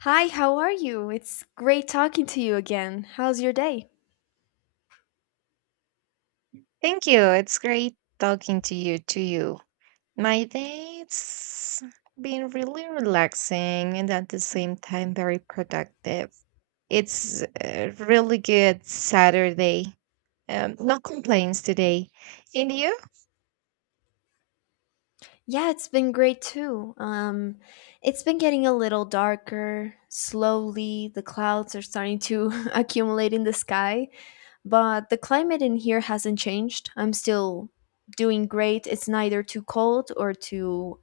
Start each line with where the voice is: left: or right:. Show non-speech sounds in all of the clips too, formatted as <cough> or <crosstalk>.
left: Hi, how are you? It's great talking to you again. How's your day?
right: Thank you. It's great talking to you. My day's been really relaxing and at the same time very productive. It's a really good Saturday. No complaints today. And you?
left: Yeah, it's been great too. It's been getting a little darker. Slowly, the clouds are starting to <laughs> accumulate in the sky, but the climate in here hasn't changed. I'm still doing great. It's neither too cold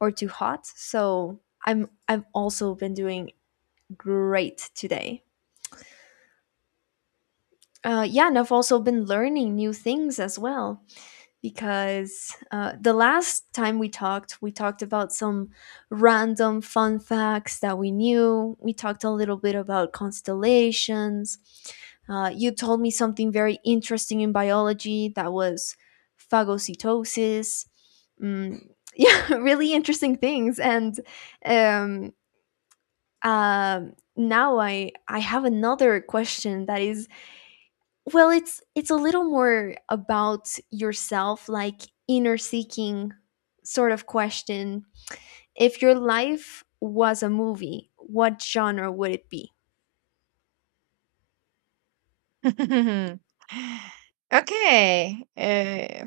left: or too hot. So, I've also been doing great today. Yeah, and I've also been learning new things as well. Because the last time we talked about some random fun facts that we knew. We talked a little bit about constellations. You told me something very interesting in biology that was phagocytosis. Mm, <laughs> yeah, really interesting things. And um, now I have another question that is well, it's a little more about yourself, like inner seeking sort of question. If your life was a movie, what genre would it be?
right: <laughs> Okay.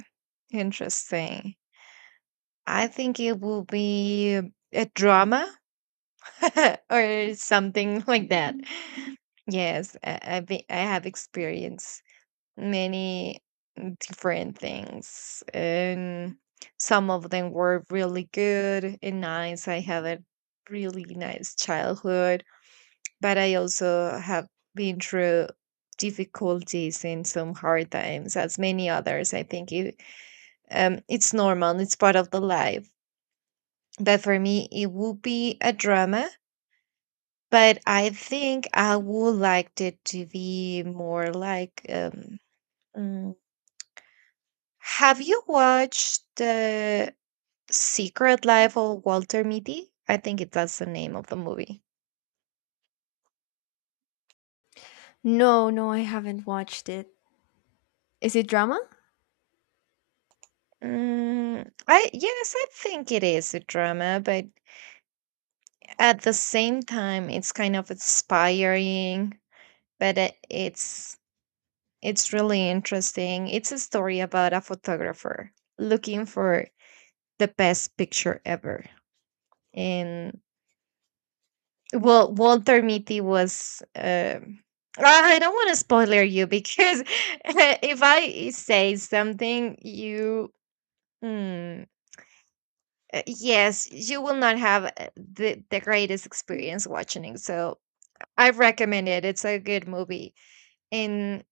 right: Interesting. I think it will be a drama <laughs> or something like that. Yes, I have experience many different things, and some of them were really good and nice. I had a really nice childhood, but I also have been through difficulties and some hard times, as many others. I think it's normal, it's part of the life. But for me it would be a drama. But I think I would like it to be more like, have you watched The Secret Life of Walter Mitty? I think that's the name of the movie.
left: No, no, I haven't watched it. Is it drama?
right: Mm, I yes, I think it is a drama, but at the same time, it's kind of inspiring. But it's really interesting. It's a story about a photographer looking for the best picture ever, and well, Walter Mitty was. I don't want to spoiler you, because <laughs> if I say something, you mm, yes, you will not have the greatest experience watching it. So I recommend it. It's a good movie, and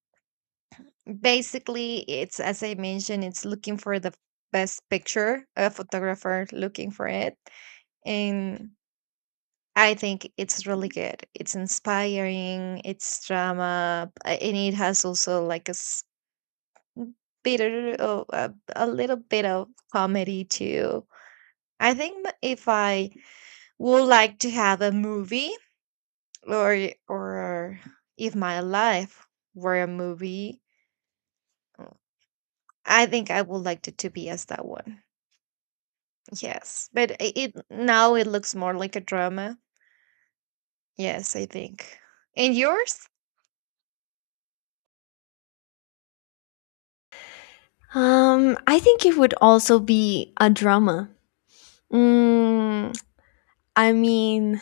right: basically, it's as I mentioned, it's looking for the best picture. A photographer looking for it, and I think it's really good. It's inspiring. It's drama, and it has also like bit of a little bit of comedy too. I think if I would like to have a movie, or if my life were a movie, uh, I think I would like it to be as that one. Yes, but it now it looks more like a drama. Yes, I think. And yours?
left: I think it would also be a drama. Mm, I mean,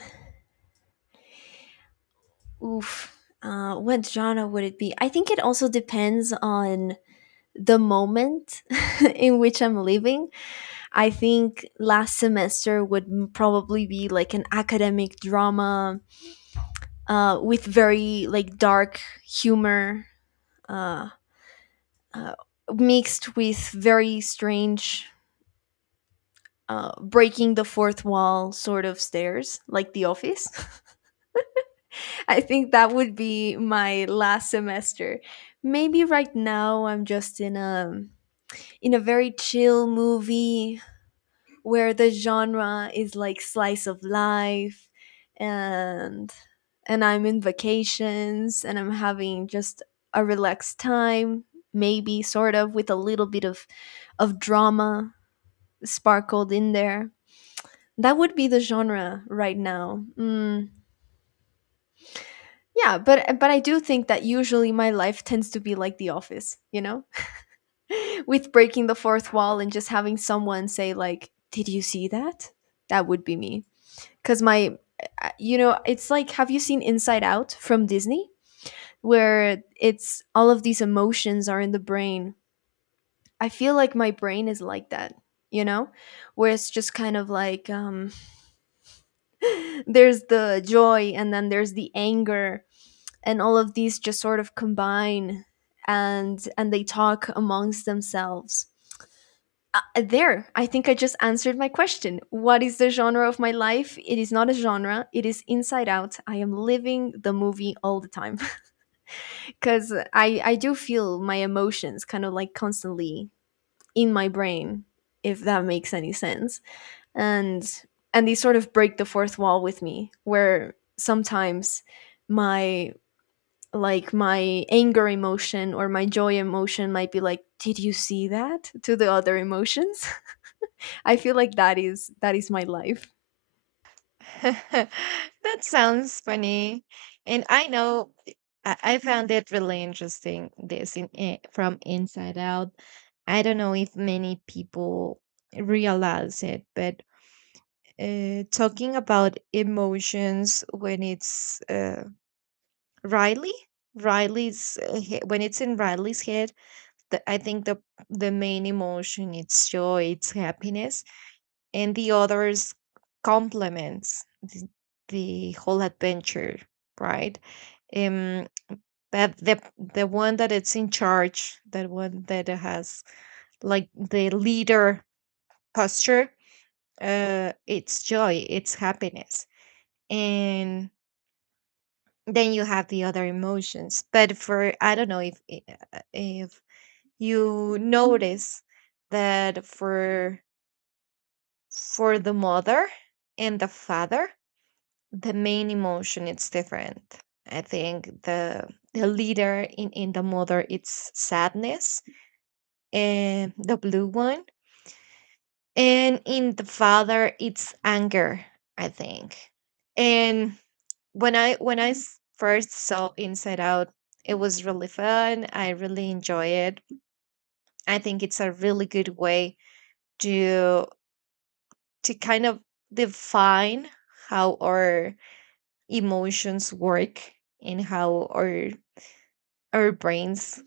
left: oof. What genre would it be? I think it also depends on the moment <laughs> in which I'm living. I think last semester would probably be like an academic drama with very like dark humor uh, uh, mixed with very strange breaking the fourth wall sort of stares like The Office. <laughs> I think that would be my last semester. Maybe right now I'm just in a very chill movie where the genre is like slice of life, and and I'm in vacations and I'm having just a relaxed time, maybe sort of with a little bit of drama sparkled in there. That would be the genre right now. Mm, yeah, but I do think that usually my life tends to be like The Office, you know, <laughs> with breaking the fourth wall and just having someone say like, "Did you see that?" That would be me. Because my you know, it's like, have you seen Inside Out from Disney, where it's all of these emotions are in the brain? I feel like my brain is like that, you know, where it's just kind of like, there's the joy and then there's the anger, and all of these just sort of combine and they talk amongst themselves. I think I just answered my question. What is the genre of my life? It is not a genre. It is Inside Out. I am living the movie all the time <laughs> because I do feel my emotions kind of like constantly in my brain, if that makes any sense. And they sort of break the fourth wall with me, where sometimes my like my anger emotion or my joy emotion might be like, did you see that? To the other emotions. I feel like that is my life.
right: <laughs> That sounds funny. And I know, I found it really interesting this from Inside Out. I don't know if many people realize it, but talking about emotions when it's Riley, Riley's when it's in Riley's head, I think the main emotion it's joy, it's happiness, and the others complements the whole adventure, right? Um, that the one that it's in charge, that one that has like the leader posture, it's joy, it's happiness. And then you have the other emotions. But for, I don't know if if you notice that for the mother and the father, the main emotion it's different. I think the leader in the mother it's sadness, and the blue one, and in the father it's anger, I think. And when first saw Inside Out, it was really fun. I really enjoy it. I think it's a really good way to to kind of define how our emotions work, and how our brains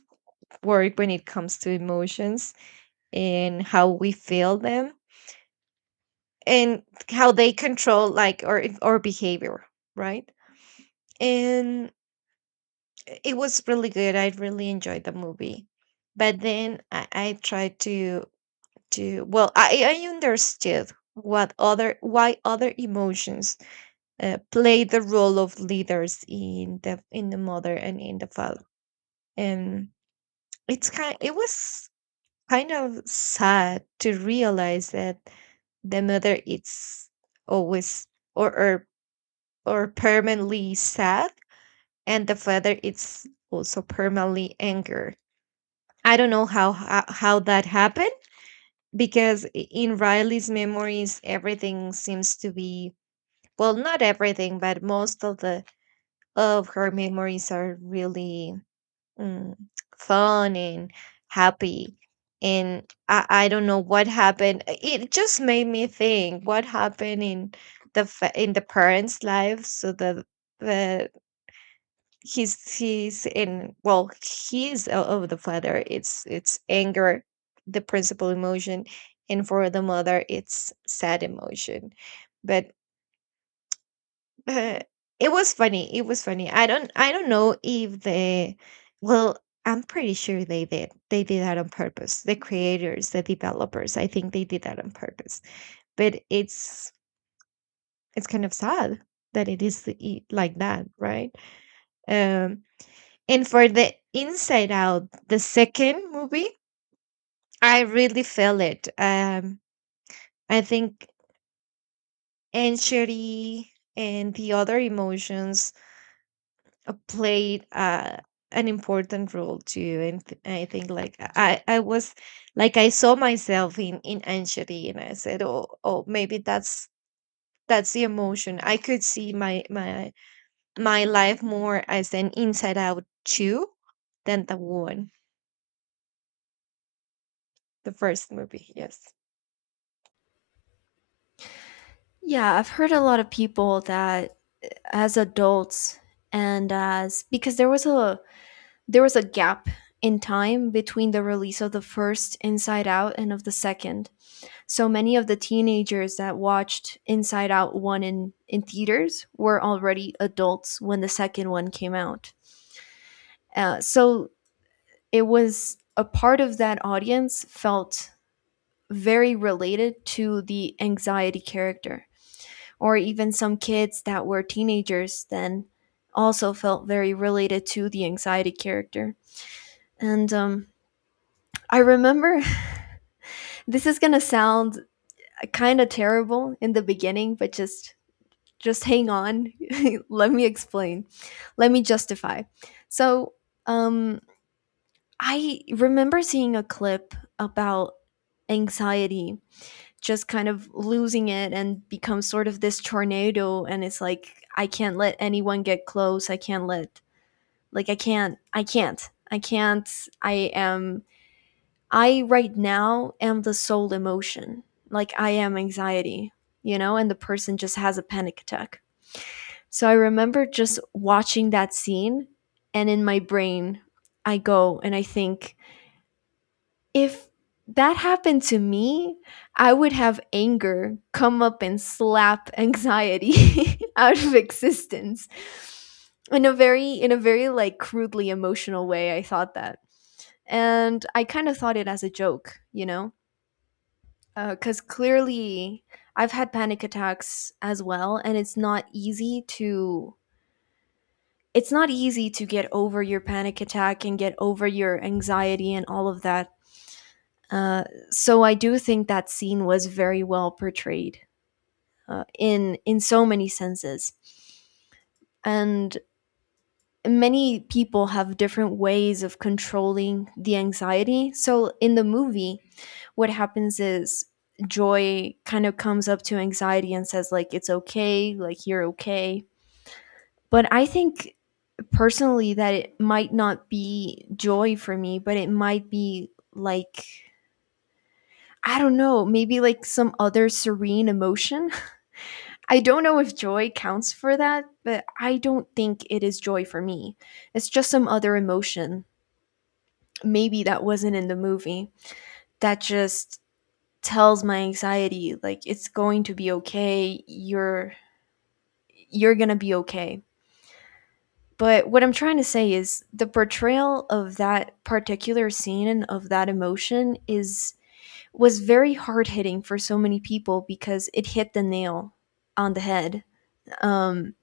right: work when it comes to emotions, and how we feel them, and how they control like our behavior, right? And it was really good. I really enjoyed the movie. But then I tried to, I understood what other why other emotions play the role of leaders in the mother and in the father. And it was kind of sad to realize that the mother is always or or, or permanently sad, and the father is also permanently anger. I don't know how that happened, because in Riley's memories everything seems to be, well, not everything, but most of the of her memories are really, mm, fun and happy. And I don't know what happened. It just made me think what happened in in the parents' lives, so that the he's in well of the father, it's anger, the principal emotion, and for the mother it's sad emotion. But uh, it was funny. It was funny. I don't know if they, well, I'm pretty sure they did. They did that on purpose. The creators, the developers, I think they did that on purpose. But it's kind of sad that it is, like that, right? Um, and for the Inside Out, the second movie, I really felt it. Um, I think anxiety and the other emotions played an important role too. And I think like I was like I saw myself in anxiety, and I said, oh, oh, maybe that's the emotion. I could see my life more as an Inside Out Two than the one, the first movie. Yes,
left: Yeah, I've heard a lot of people that as adults and as, because there was a gap in time between the release of the first Inside Out and of the second. So many of the teenagers that watched Inside Out 1 in theaters were already adults when the second one came out. So it was, a part of that audience felt very related to the anxiety character, or even some kids that were teenagers then also felt very related to the anxiety character. And I remember <laughs> this is gonna sound kind of terrible in the beginning, but just hang on. <laughs> Let me explain. Let me justify. So um, I remember seeing a clip about anxiety just kind of losing it and become sort of this tornado, and it's like, I can't let anyone get close. I can't let Like, I can't. I can't. I am I right now am the sole emotion. Like, I am anxiety, you know, and the person just has a panic attack. So I remember just watching that scene, and in my brain I go and I think, if that happened to me, I would have anger come up and slap anxiety <laughs> out of existence. In a very like crudely emotional way, I thought that. And I kind of thought it as a joke, you know? Because clearly I've had panic attacks as well, and it's not easy to get over your panic attack and get over your anxiety and all of that, uh, so I do think that scene was very well portrayed in so many senses, and many people have different ways of controlling the anxiety. So in the movie, what happens is Joy kind of comes up to anxiety and says like, it's okay, like, you're okay. But I think personally that it might not be joy for me, but it might be like, I don't know, maybe like some other serene emotion. I don't know if joy counts for that, but I don't think it is joy for me. It's just some other emotion, maybe that wasn't in the movie, that just tells my anxiety, like, it's going to be okay. You're going to be okay. But what I'm trying to say is the portrayal of that particular scene and of that emotion is was very hard hitting for so many people because it hit the nail on the head. Um,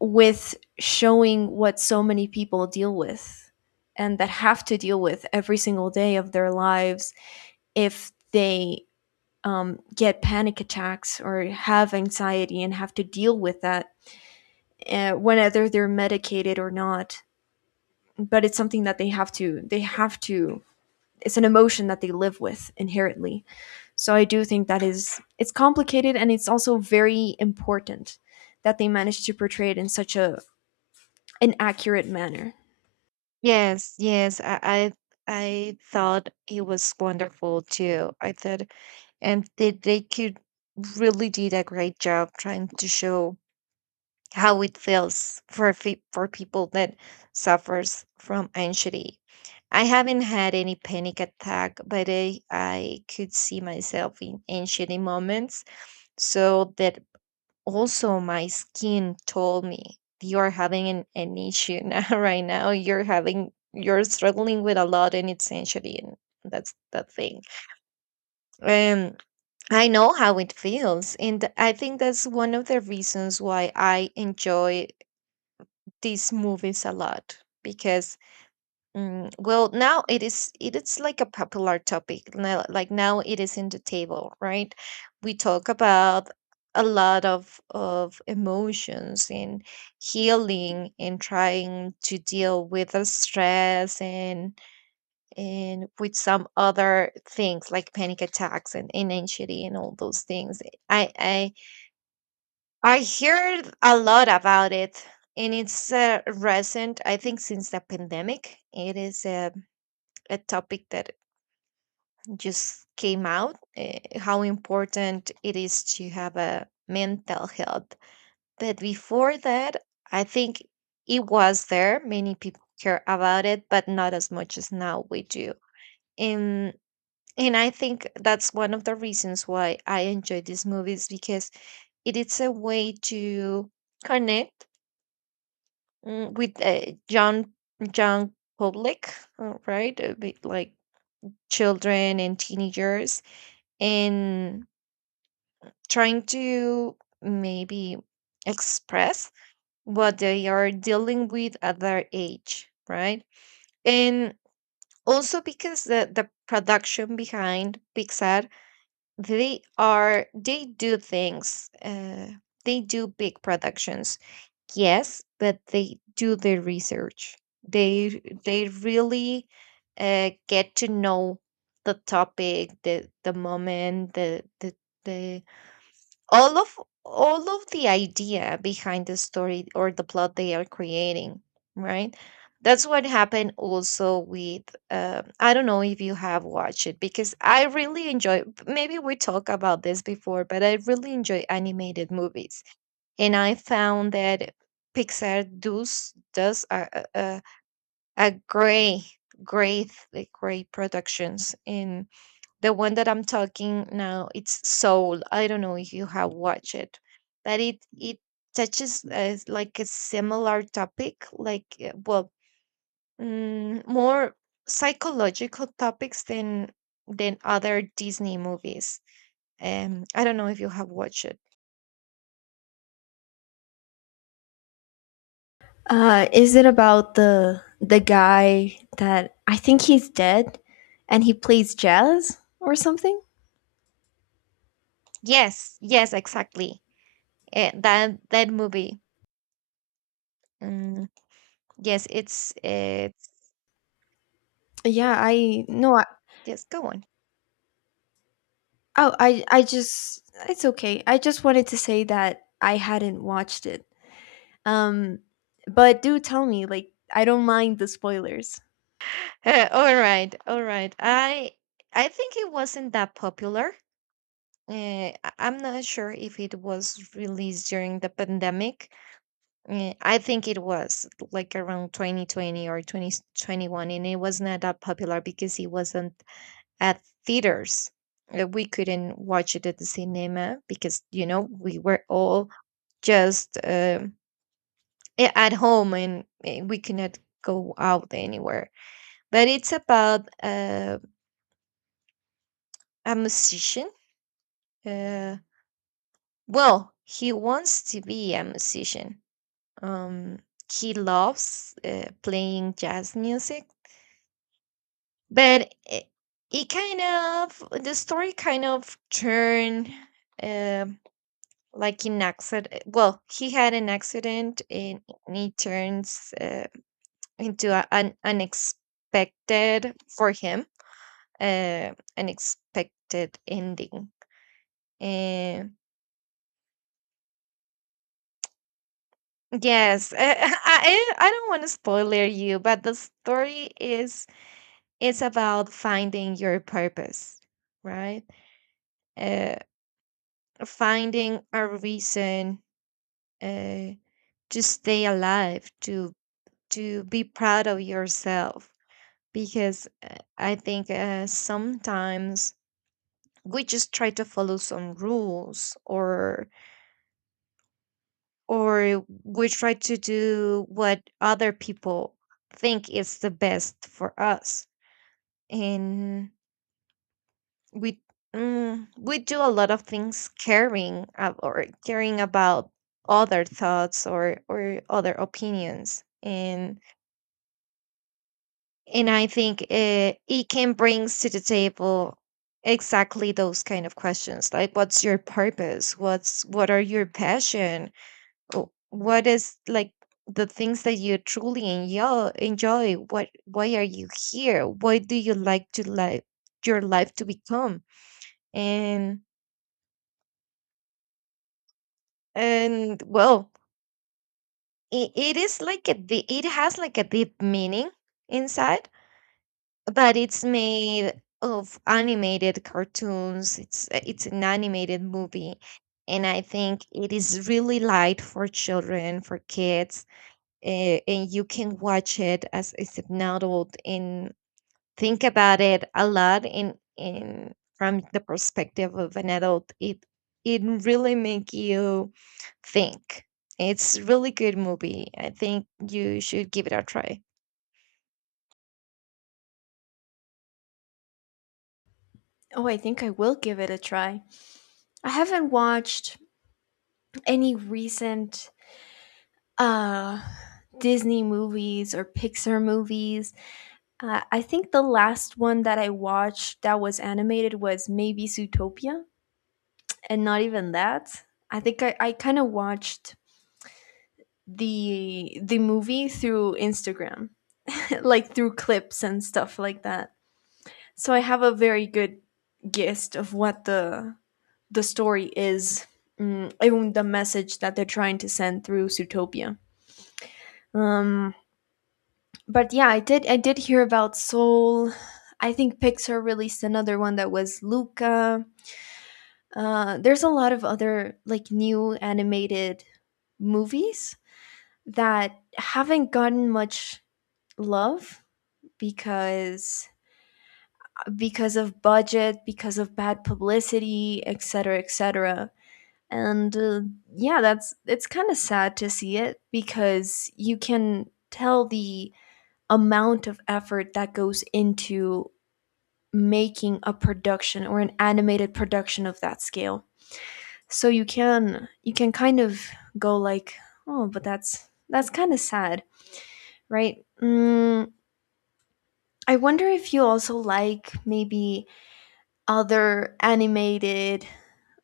left: with showing what so many people deal with and that have to deal with every single day of their lives, if they get panic attacks or have anxiety and have to deal with that, whether they're medicated or not. But it's something that they have to, it's an emotion that they live with inherently. So I do think that is it's complicated, and it's also very important that they manage to portray it in such a, an accurate manner.
right: yes yes i i I thought it was wonderful too. I thought, and they could really did a great job trying to show how it feels for for people that suffers from anxiety. I haven't had any panic attack, but I could see myself in anxiety moments. So that also my skin told me, you are having an issue now <laughs> right now. You're having you're struggling with a lot, and it's anxiety, and that's the thing. Um, I know how it feels, and I think that's one of the reasons why I enjoy these movies a lot, because, mm, well, now it is, it is like a popular topic now, like now it is in the table, right? We talk about a lot of emotions, and healing, and trying to deal with the stress, and with some other things like panic attacks, and anxiety, and all those things. I I heard a lot about it, and it's recent. I think since the pandemic, it is a topic that just came out, how important it is to have a mental health. But before that, I think it was there. Many people care about it, but not as much as now we do. And and I think that's one of the reasons why I enjoy these movies, because it is a way to connect, mm, with young public, right? A bit like children and teenagers, and trying to maybe express what they are dealing with at their age, right? And also because the production behind Pixar, they are, they do things, they do big productions, yes, but they do their research. They really, get to know the topic, the moment, the all of all of the idea behind the story or the plot they are creating, right? That's what happened also with, I don't know if you have watched it, because I really enjoy, maybe we talked about this before, but I really enjoy animated movies. And I found that Pixar does a great great productions. The one that I'm talking now, it's Soul. I don't know if you have watched it, but it touches like a similar topic, like, mm, more psychological topics than other Disney movies. I don't know if you have watched it.
left: Is it about the guy that I think he's dead, and he plays jazz or something?
right: Yes, yes, exactly. That that movie. Mm, yes, it's
left: Yeah, I no. I,
right: yes. Go on. <laughs>
left: oh, I just, it's okay. I just wanted to say that I hadn't watched it. Um, but do tell me, like, I don't mind the spoilers.
right: All right, all right. I think it wasn't that popular. I'm not sure if it was released during the pandemic. I think it was like around 2020 or 2021, and it was not that popular because it wasn't at theaters. We couldn't watch it at the cinema because, you know, we were all just, at home, and we cannot go out anywhere. But it's about a musician. Uh, well, he wants to be a musician. Um, he loves playing jazz music, but it kind of the story kind of turned, um, like an accident. Well, he had an accident, and it turns into an unexpected for him, uh, unexpected ending. And yes, I <laughs> I don't want to spoiler you, but the story is it's about finding your purpose, right? Uh, Finding a reason uh, to stay alive, to be proud of yourself, because I think sometimes we just try to follow some rules, or we try to do what other people think is the best for us, and we we do a lot of things caring about other thoughts or other opinions. And I think it can brings to the table exactly those kind of questions, like what's your purpose, what are your passion? What is like the things that you truly enjoy, what, why are you here, what do you like to, like your life to become? And well, it is like a it has like a deep meaning inside, but it's made of animated cartoons. It's an animated movie, and I think it is really light for children, for kids, uh, and you can watch it as an adult and think about it a lot in from the perspective of an adult. It really make you think. It's really good movie. I think you should give it a try.
left: Oh, I think I will give it a try. I haven't watched any recent uh Disney movies or Pixar movies. I think the last one that I watched that was animated was maybe Zootopia, and not even that. I kind of watched the movie through Instagram, <laughs> like through clips and stuff like that. So I have a very good gist of what the story is, mm, even the message that they're trying to send through Zootopia. Um, but yeah, I did hear about Soul. I think Pixar released another one that was Luca. There's a lot of other like new animated movies that haven't gotten much love, because because of budget, because of bad publicity, et cetera, et cetera. And yeah, that's, it's kind of sad to see it because you can tell the amount of effort that goes into making a production or an animated production of that scale. So you can kind of go like, oh, but that's kind of sad, right? Mm, I wonder if you also like maybe other animated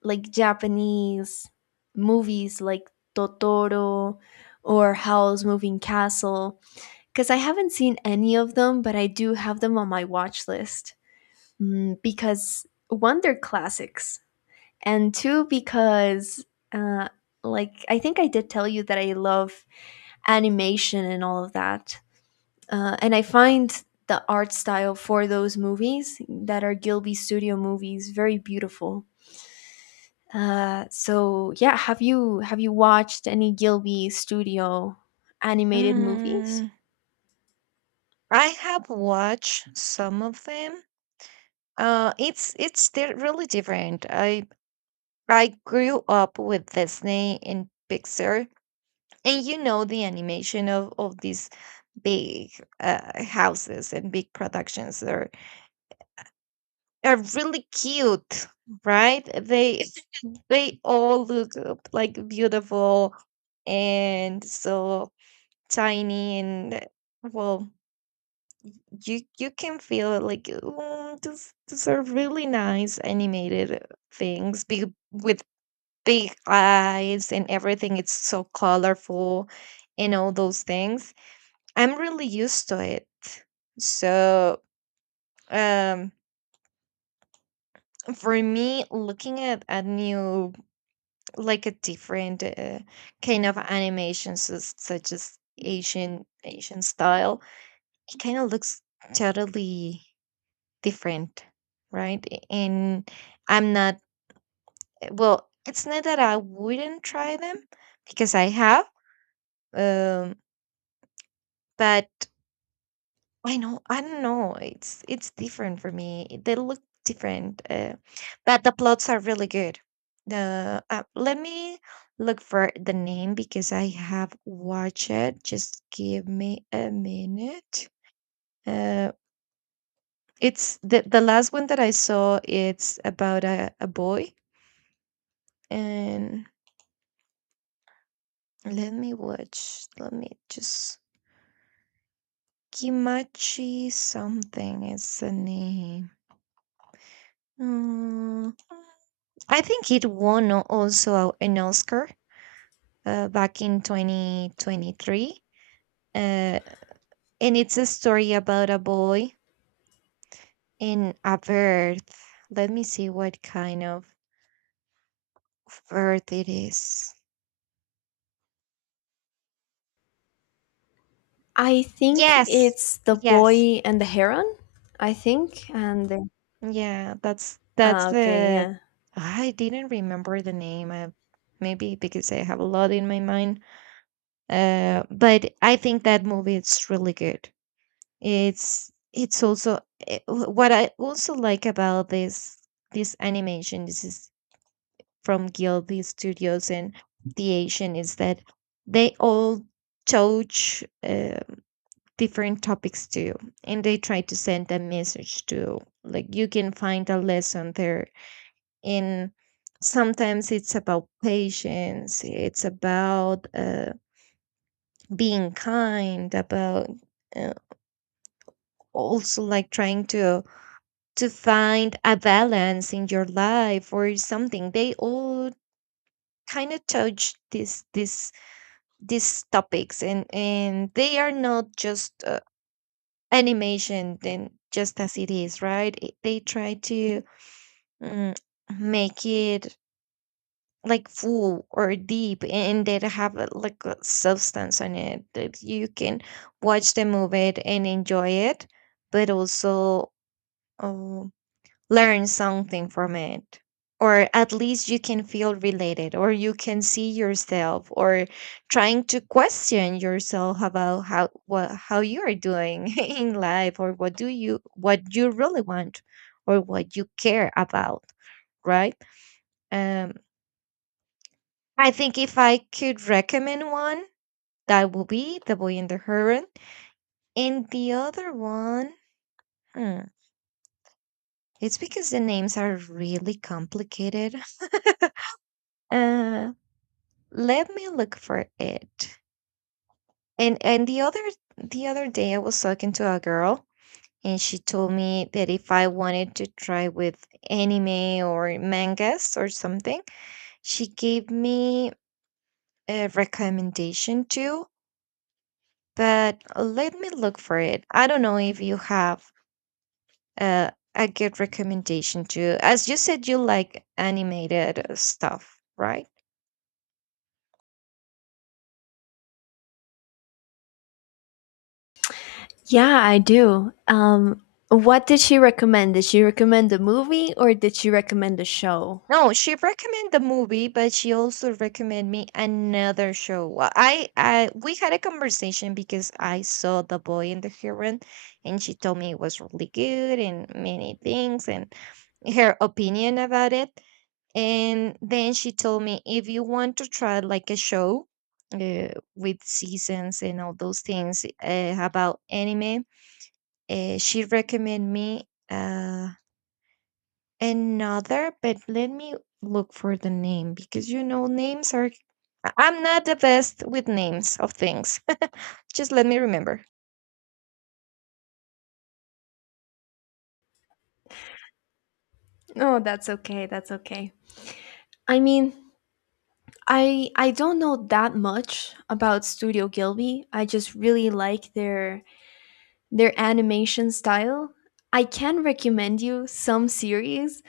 left: like Japanese movies like Totoro or Howl's Moving Castle, because I haven't seen any of them, but I do have them on my watch list, mm, because one, they're classics, and two, because uh, like, I think I did tell you that I love animation and all of that, and I find the art style for those movies that are Gilby Studio movies very beautiful. So, have you watched any Gilby Studio animated movies?
right: Mm, I have watched some of them. It's they're really different. I I grew up with Disney and Pixar, and you know the animation of these big houses and big productions are really cute, right? They <laughs> they all look like beautiful and so tiny and, well, you can feel it like, oh, these are really nice animated things, big with big eyes and everything. It's so colorful and all those things. I'm really used to it. So um for me, looking at a new, like a different kind of animations, such as Asian style, it kind of looks totally different, right? And I'm not well, it's not that I wouldn't try them, because I have, um, but I know. I don't know. It's different for me. It- They look different, but the plots are really good. The let me look for the name, because I have watched it. Just give me a minute. Uh, it's the last one that I saw. It's about a boy, and let me watch. Let me just Kimachi something is the name. Mm, I think it won also an Oscar back in 2023. Uh, and it's a story about a boy in a bird. Let me see what kind of bird it is.
left: I think
right: Yes.
left: it's The
right: Yes.
left: Boy and the Heron, I think.
right: Yeah, that's
left: Ah, okay,
right: the
left: yeah.
right: I didn't remember the name. I, maybe because I have a lot in my mind. But I think that movie is really good. It's also what I also like about this animation. This is from Gilby Studios, and the Asian is that they all touch different topics too, and they try to send a message too, like you can find a lesson there. And sometimes it's about patience. It's about being kind. About uh, also like trying to find a balance in your life or something. They all kind of touch this this these topics, and they are not just animation then just as it is, right? It- they try to, mm, make it like full or deep, and they have a, like a substance on it that you can watch the movie and enjoy it, but also, um, learn something from it. Or at least you can feel related, or you can see yourself, or trying to question yourself about how, what how you are doing <laughs> in life, or what do you, what you really want, or what you care about, right? Um, I think if I could recommend one, that would be The Boy and the Heron. And the other one, hmm, it's because the names are really complicated. <laughs> Uh, let me look for it. And the other, the other day I was talking to a girl, and she told me that if I wanted to try with anime or mangas or something, she gave me a recommendation too, but let me look for it. I don't know if you have a good recommendation too. As you said, you like animated stuff, right?
left: Yeah, I do. What did she recommend? Did she recommend a movie or did she recommend a show?
right: No, she recommended the movie, but she also recommended me another show. Well, I we had a conversation because I saw The Boy and the Heron, and she told me it was really good and many things and her opinion about it. And then she told me, if you want to try like a show uh, with seasons and all those things about anime, she recommended me. Another, but let me look for the name, because you know names are I'm not the best with names of things. <laughs> Just let me remember.
left: Oh, that's okay. That's okay. I mean, I don't know that much about Studio Gilby. I just really like their animation style. I can recommend you some series,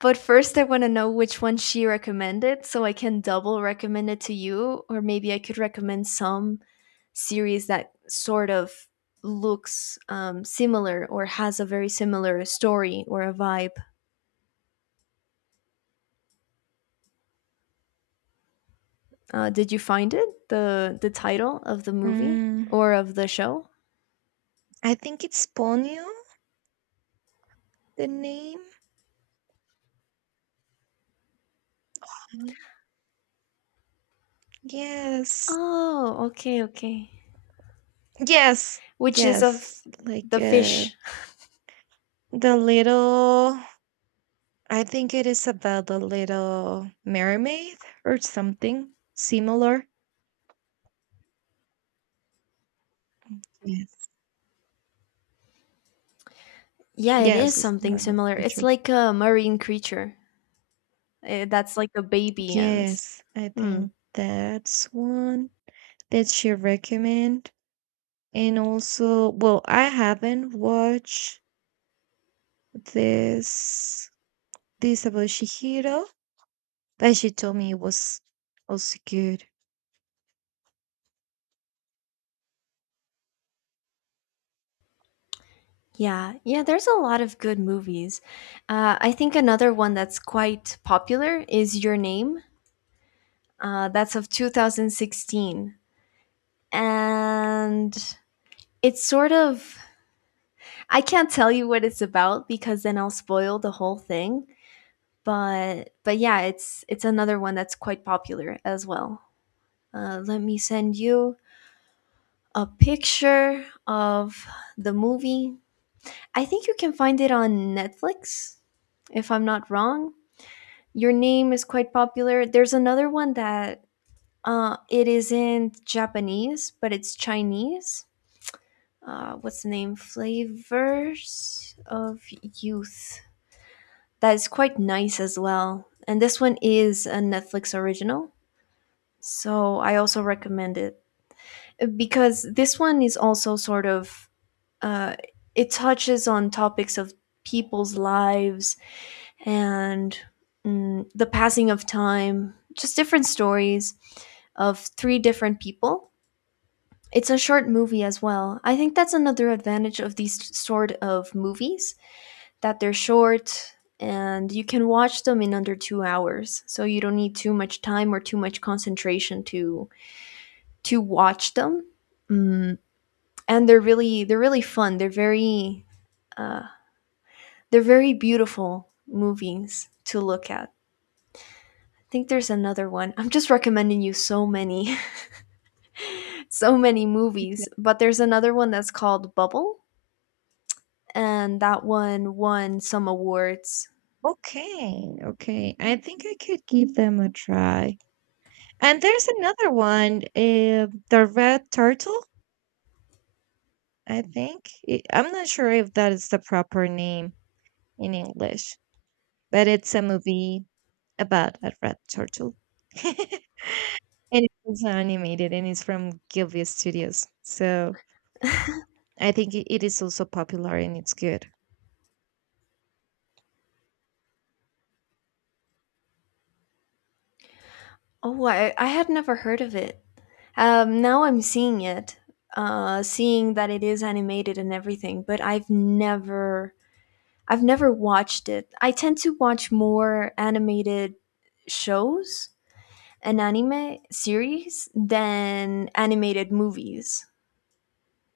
left: but first I want to know which one she recommended so I can double recommend it to you, or maybe I could recommend some series that sort of looks similar or has a very similar story or a vibe. Did you find it, the title of the movie
right: Mm,
left: or of the show?
right: I think it's Ponyo, the name. Mhm. Yes.
left: Oh, okay, okay.
right: Yes.
left: Which is of
right: Yes. Like
left: the fish.
right: the little, I think it is about The Little Mermaid or something similar. Yes.
left: Yeah, it is
right: Yes, it's a
left: something
right: mermaid
left: similar. It's
right: creature.
left: like a marine creature, that's like a baby and.
right: Yes, I
left: Hmm.
right: think that's one. That she recommend? And also, well, I haven't watched this this about Shihiro, but she told me it was also good.
left: Yeah, yeah. There's a lot of good movies. I think another one that's quite popular is Your Name. That's of 2016. And it's sort of, I can't tell you what it's about because then I'll spoil the whole thing. But yeah, it's another one that's quite popular as well. Let me send you a picture of the movie. I think you can find it on Netflix, if I'm not wrong. Your name is quite popular. There's another one that it is in Japanese, but it's Chinese. What's the name? Flavors of Youth. That is quite nice as well. And this one is a Netflix original, so I also recommend it because this one is also sort of uh, it touches on topics of people's lives and, the passing of time, just different stories of three different people. It's a short movie as well. I think that's another advantage of these sort of movies that they're short and you can watch them in under 2 hours. So you don't need too much time or too much concentration to watch them. Mm, and they're really fun. Uh, they're very beautiful movies to look at. I think there's another one. I'm just recommending you so many <laughs> so many movies,
right: Okay.
left: but there's another one that's called Bubble, and that one won some awards.
right: Okay, okay. I think I could give them a try. And there's another one, The Red Turtle, I think. I'm not sure if that is the proper name in English, but it's a movie about a red turtle. <laughs> And it's also animated, and it's from Gilvia Studios. So I think it is also popular and it's good.
left: Oh, I had never heard of it. Now I'm seeing it, seeing that it is animated and everything, but I've never watched it. I tend to watch more animated shows and anime series than animated movies.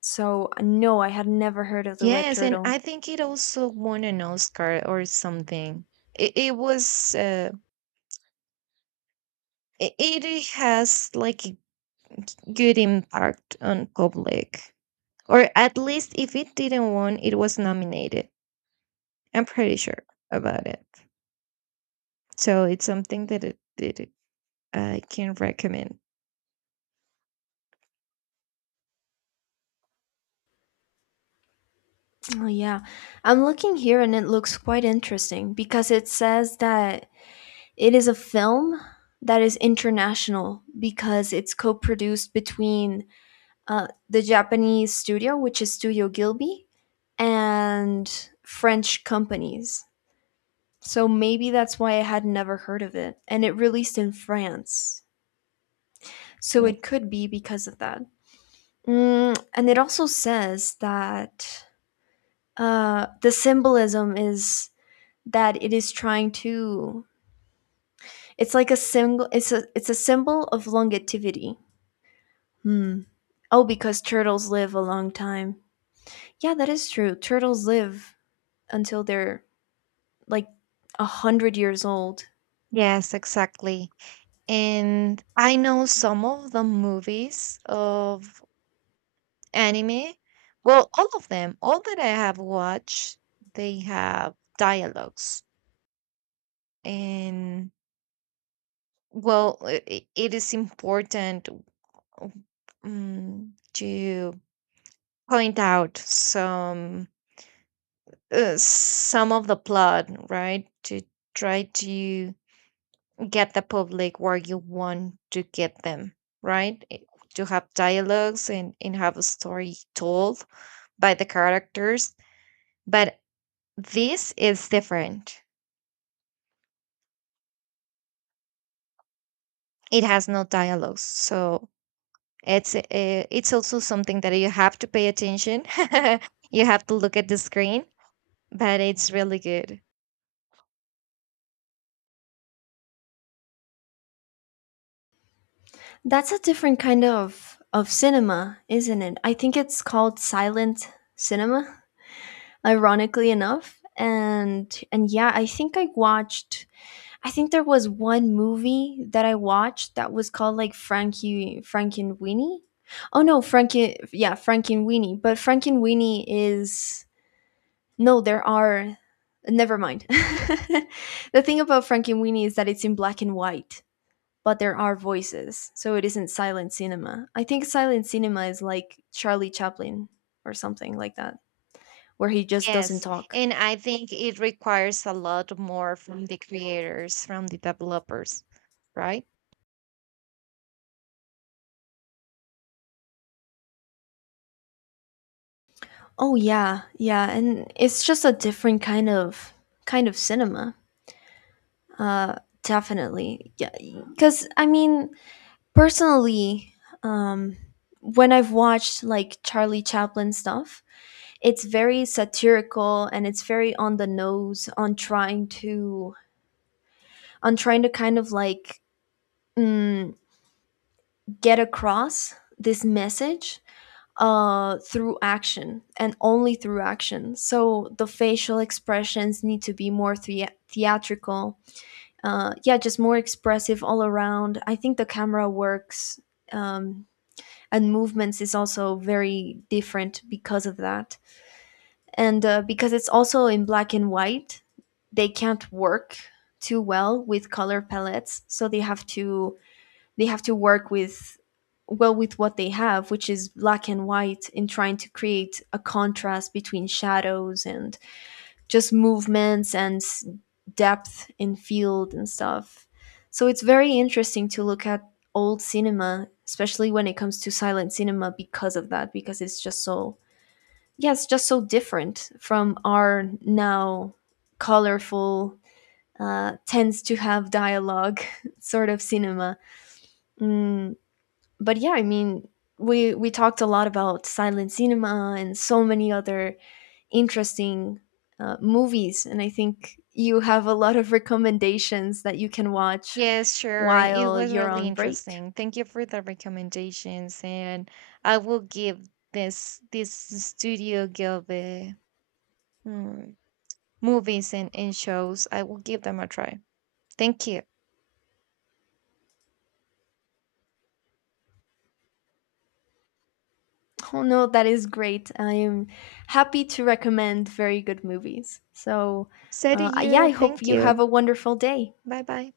left: So no, I had never heard of the Red
right: Yes, and
left: Turtle.
right: I think it also won an Oscar or something. It was, it has like a good impact on public. Or at least if it didn't win, it was nominated. I'm pretty sure about it. So it's something that it I can recommend.
left: Oh yeah, I'm looking here and it looks quite interesting because it says that it is a film that is international because it's co-produced between the Japanese studio, which is Studio Gilby, and French companies. So maybe that's why I had never heard of it. And it released in France. So it
right: Yes.
left: could be because of that. And it also says that the symbolism is that it is trying to, it's like a symbol, it's a symbol of longevity. Hmm. Oh, because turtles live a long time. Yeah, that is true. Turtles live until they're like a hundred years old.
right: Yes, exactly. And I know some of the movies of anime. Well, all of them, all that I have watched, they have dialogues. And well, it is important w- mm, to point out some of the plot, right? To try to get the public where you want to get them, right? Eh, to have dialogues, and have a story told by the characters. But this is different. It has no dialogues. So it's uh, it's also something that you have to pay attention. <laughs> You have to look at the screen, but it's really good.
left: That's a different kind of cinema, isn't it? I think it's called silent cinema, ironically enough. And yeah, I think there was one movie that I watched that was called like Frankie Frankenweenie. Oh no, Frankie yeah, Frankenweenie. But Frankenweenie is no, there are never mind. <laughs> The thing about Frankenweenie is that it's in black and white, but there are voices, so it isn't silent cinema. I think silent cinema is like Charlie Chaplin or something like that, where he just doesn't
right: Yes,
left: talk.
right: and I think it requires a lot more from the creators, from the developers, right?
left: Oh yeah, yeah, and it's just a different kind of cinema. Uh, Definitely, yeah. Because I mean, personally, um, when I've watched like Charlie Chaplin stuff, it's very satirical and it's very on the nose on trying to kind of like, mm, get across this message through action and only through action. So the facial expressions need to be more theatrical. Yeah, just more expressive all around. I think the camera works um, and movements is also very different because of that. And because it's also in black and white, they can't work too well with color palettes. So they have to work with, well, with what they have, which is black and white, in trying to create a contrast between shadows and just movements and depth in field and stuff. So it's very interesting to look at old cinema, especially when it comes to silent cinema, because of that, because it's just so, yeah, it's just so different from our now colorful, tends to have dialogue <laughs> sort of cinema. mm, but yeah, I mean, we talked a lot about silent cinema and so many other interesting movies, and I think you have a lot of recommendations that you can watch
right: Yes, sure. It
left: while
right: was
left: you're
right: really
left: on break.
right: interesting. Thank you for the recommendations, and I will give this Studio Gilby, mm, movies and shows. I will give them a try. Thank you.
left: Oh no, that is great. I am happy to recommend very good movies. So,
right: So do
left: yeah, I
right: you.
left: hope
right: Thank
left: you have
right: you.
left: a wonderful day.
right: Bye bye.